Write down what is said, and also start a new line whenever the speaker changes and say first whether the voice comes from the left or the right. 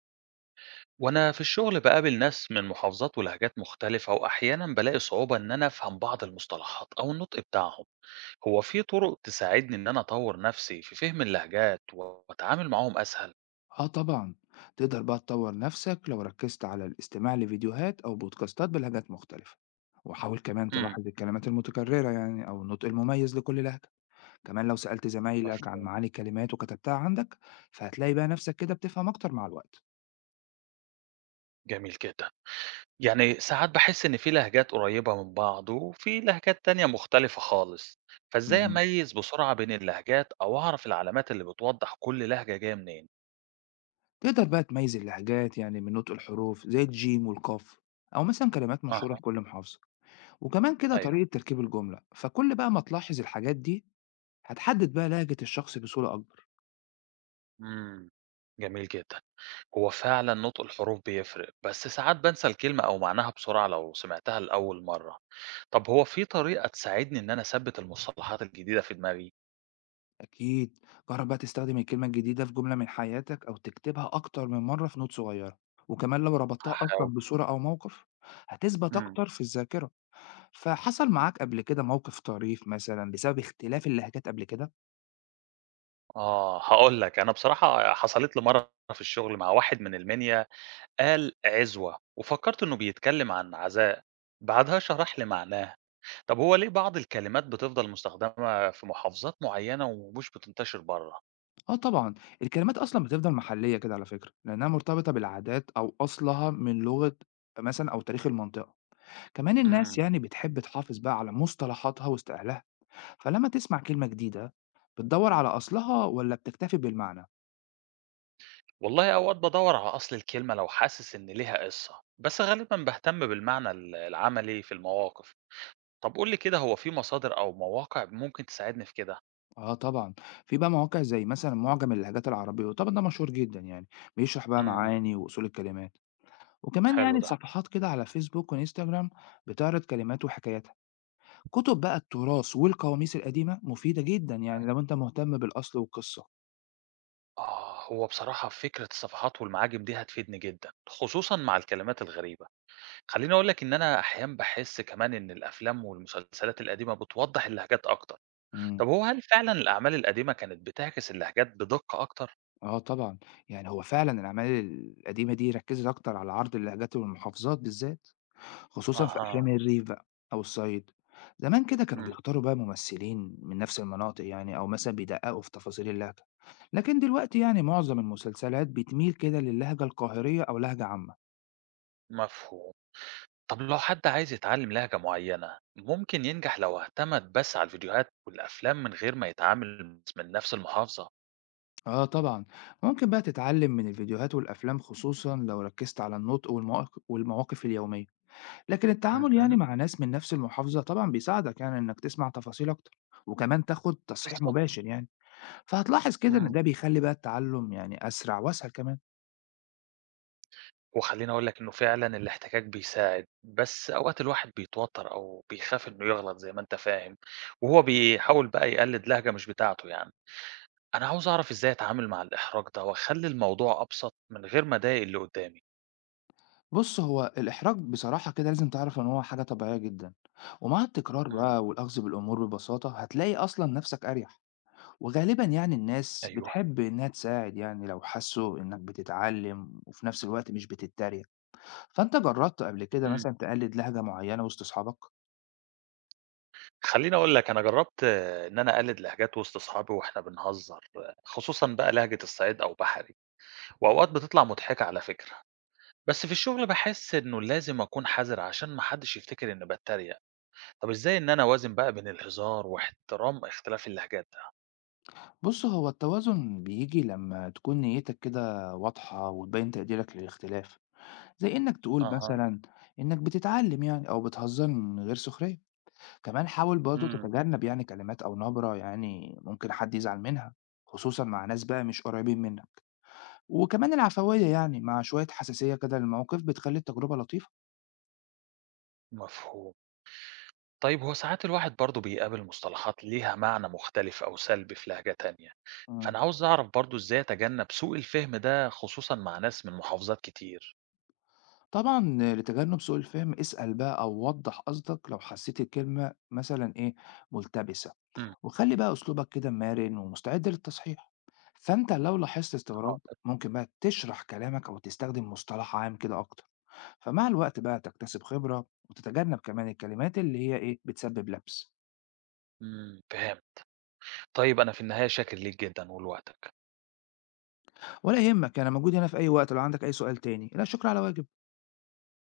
right: وأنا في الشغل بقابل ناس من محافظات ولهجات مختلفة وأحيانا بلاقي صعوبة إن أنا أفهم بعض المصطلحات أو النطق بتاعهم، هو في طرق تساعدني إن أنا أطور نفسي في فهم اللهجات وأتعامل معاهم أسهل؟
left: آه طبعًا، تقدر بقى تطور نفسك لو ركزت على الاستماع لفيديوهات أو بودكاستات بلهجات مختلفة، وحاول كمان
right: امم
left: تلاحظ الكلمات المتكررة يعني أو النطق المميز لكل لهجة، كمان لو سألت زمايلك عن
right: مفهوم.
left: معاني الكلمات وكتبتها عندك، فهتلاقي بقى نفسك كده بتفهم أكتر مع الوقت.
right: جميل جدا، يعني ساعات بحس إن في لهجات قريبة من بعض وفي لهجات تانية مختلفة خالص، فإزاي
left: إمم،
right: أميز بسرعة بين اللهجات أو أعرف العلامات اللي بتوضح كل لهجة جاية منين؟
left: تقدر بقى تميز اللهجات يعني من نطق الحروف زي الجيم والقاف، أو مثلًا كلمات مشهورة في
right: أها.
left: كل محافظة، وكمان كده
right: أيوه.
left: طريقة تركيب الجملة، فكل بقى ما تلاحظ الحاجات دي هتحدد بقى لهجة الشخص بصورة أكبر.
right: امم جميل جدا. هو فعلا نطق الحروف بيفرق بس ساعات بنسى الكلمة أو معناها بسرعة لو سمعتها لأول مرة. طب هو في طريقة تساعدني إن أنا أثبت المصطلحات الجديدة في دماغي؟
left: أكيد جرب بقى تستخدم الكلمة الجديدة في جملة من حياتك أو تكتبها أكتر من مرة في نوت صغيرة، وكمان لو ربطتها أصلا
right: هحاول.
left: بصورة أو موقف هتثبت
right: مم.
left: أكتر في الذاكرة. فحصل معاك قبل كده موقف طريف مثلا بسبب اختلاف اللهجات قبل كده؟
right: آه، هقول لك، أنا بصراحة حصلت لي مرة في الشغل مع واحد من المنيا، قال عزوة وفكرت إنه بيتكلم عن عزاء، بعدها شرح لي معناه. طب هو ليه بعض الكلمات بتفضل مستخدمة في محافظات معينة ومش بتنتشر بره؟
left: آه طبعا، الكلمات أصلا بتفضل محلية كده على فكرة لأنها مرتبطة بالعادات أو أصلها من لغة مثلا أو تاريخ المنطقة. كمان الناس يعني بتحب تحافظ بقى على مصطلحاتها واستقلالها. فلما تسمع كلمة جديدة، بتدور على أصلها ولا بتكتفي بالمعنى؟
right: والله أوقات بدور على أصل الكلمة لو حاسس إن ليها قصة بس غالبا بهتم بالمعنى العملي في المواقف. طب قول لي كده، هو في مصادر أو مواقع ممكن تساعدني في كده؟
left: آه طبعًا، في بقى مواقع زي مثلًا مُعجم اللهجات العربية، وطبعًا ده مشهور جدًا يعني، بيشرح بقى
right: امم
left: معاني وأصول الكلمات، وكمان
right: حلو
left: يعني
right: ده.
left: صفحات كده على فيسبوك وإنستجرام بتعرض كلمات وحكاياتها، كتب بقى التراث والقواميس القديمة مفيدة جدًا يعني لو أنت مهتم بالأصل والقصة.
right: آه، هو بصراحة فكرة الصفحات والمعاجم دي هتفيدني جدا خصوصا مع الكلمات الغريبة. خليني أقول لك إن أنا أحيانا بحس كمان إن الأفلام والمسلسلات القديمة بتوضح اللهجات أكتر.
left: إمم،
right: طب هو هل فعلا الأعمال القديمة كانت بتعكس اللهجات بدقة أكتر؟
left: آه طبعًا، يعني هو فعلًا الأعمال القديمة دي ركّزت أكتر على عرض اللهجات والمحافظات بالذات. خصوصًا في
right: أها.
left: أفلام الريف بقى أو الصعيد. زمان كده كانوا
right: امم
left: بيختاروا بقى ممثلين من نفس المناطق يعني أو مثلًا بيدققوا في تفاصيل اللهجة. لكن دلوقتي يعني معظم المسلسلات بتميل كده للهجة القاهرية أو لهجة عامة.
right: مفهوم. طب لو حد عايز يتعلم لهجة معينة ممكن ينجح لو اعتمد بس على الفيديوهات والأفلام من غير ما يتعامل من نفس المحافظة؟
left: آه طبعًا، ممكن بقى تتعلم من الفيديوهات والأفلام خصوصًا لو ركزت على النطق والمواقف اليومية. لكن التعامل يعني
right: مهم.
left: مع ناس من نفس المحافظة طبعًا بيساعدك يعني إنك تسمع تفاصيل أكتر، وكمان تاخد تصحيح
right: بالظبط.
left: مباشر يعني. فهتلاحظ كده إن
right: مم.
left: ده بيخلي بقى التعلم يعني أسرع وأسهل كمان.
right: وخليني أقول لك إنه فعلا الاحتكاك بيساعد بس أوقات الواحد بيتوتر أو بيخاف إنه يغلط زي ما أنت فاهم، وهو بيحاول بقى يقلد لهجة مش بتاعته يعني. أنا عاوز أعرف إزاي أتعامل مع الإحراج ده وأخلي الموضوع أبسط من غير ما أضايق اللي قدامي.
left: بُص، هو الإحراج بصراحة كده لازم تعرف إن هو حاجة طبيعية جدًا، ومع التكرار
right: مم.
left: بقى والأخذ بالأمور ببساطة هتلاقي أصلًا نفسك أريح، وغالبًا يعني الناس
right: أيوه.
left: بتحب إنها تساعد يعني لو حسوا إنك بتتعلم وفي نفس الوقت مش بتتريق. فأنت جربت قبل كده
right: مم.
left: مثلًا تقلد لهجة معينة وسط أصحابك؟
right: خلّيني أقول لك، أنا جرّبت آه، إن أنا أقلد لهجات وسط أصحابي وإحنا بنهزر، آه، خصوصًا بقى لهجة الصعيد أو بحري، وأوقات بتطلع مضحكة على فكرة، بس في الشغل باحس إنه لازم أكون حذر عشان ما حدش يفتكر إني باتريق، طب إزاي إن أنا أوازن بقى بين الهزار واحترام اختلاف اللهجات ده؟
left: بُص، هو التوازن بييجي لما تكون نيتك كده واضحة وتبين تقديرك للاختلاف، زي إنك تقول
right: أها،
left: مثلًا إنك بتتعلم يعني أو بتهزر من غير سخرية. كمان حاول برضه
right: إمم،
left: تتجنب يعني كلمات أو نبرة يعني ممكن حد يزعل منها خصوصا مع ناس بقى مش قريبين منك. وكمان العفوية يعني مع شوية حساسية كده للموقف بتخلي التجربة لطيفة.
right: مفهوم. طيب هو ساعات الواحد برضه بيقابل مصطلحات ليها معنى مختلف أو سلبي في لهجة تانية،
left: مم.
right: فأنا عاوز أعرف برضه إزاي أتجنب سوء الفهم ده خصوصًا مع ناس من محافظات كتير؟
left: طبعا، لتجنب سوء الفهم اسأل بقى أو وضح قصدك لو حسيت الكلمة مثلا إيه ملتبسة.
right: إمم،
left: وخلي بقى أسلوبك كده مرن ومستعد للتصحيح. فأنت لو لاحظت استغراب
right: حاضر.
left: ممكن بقى تشرح كلامك أو تستخدم مصطلح عام كده أكتر. فمع الوقت بقى تكتسب خبرة وتتجنب كمان الكلمات اللي هي إيه بتسبب لبس.
right: إمم، فهمت. طيب أنا في النهاية شاكر ليك جدًا ولوقتك.
left: ولا يهمك، أنا موجود هنا في أي وقت لو عندك أي سؤال تاني. لا شكر على واجب.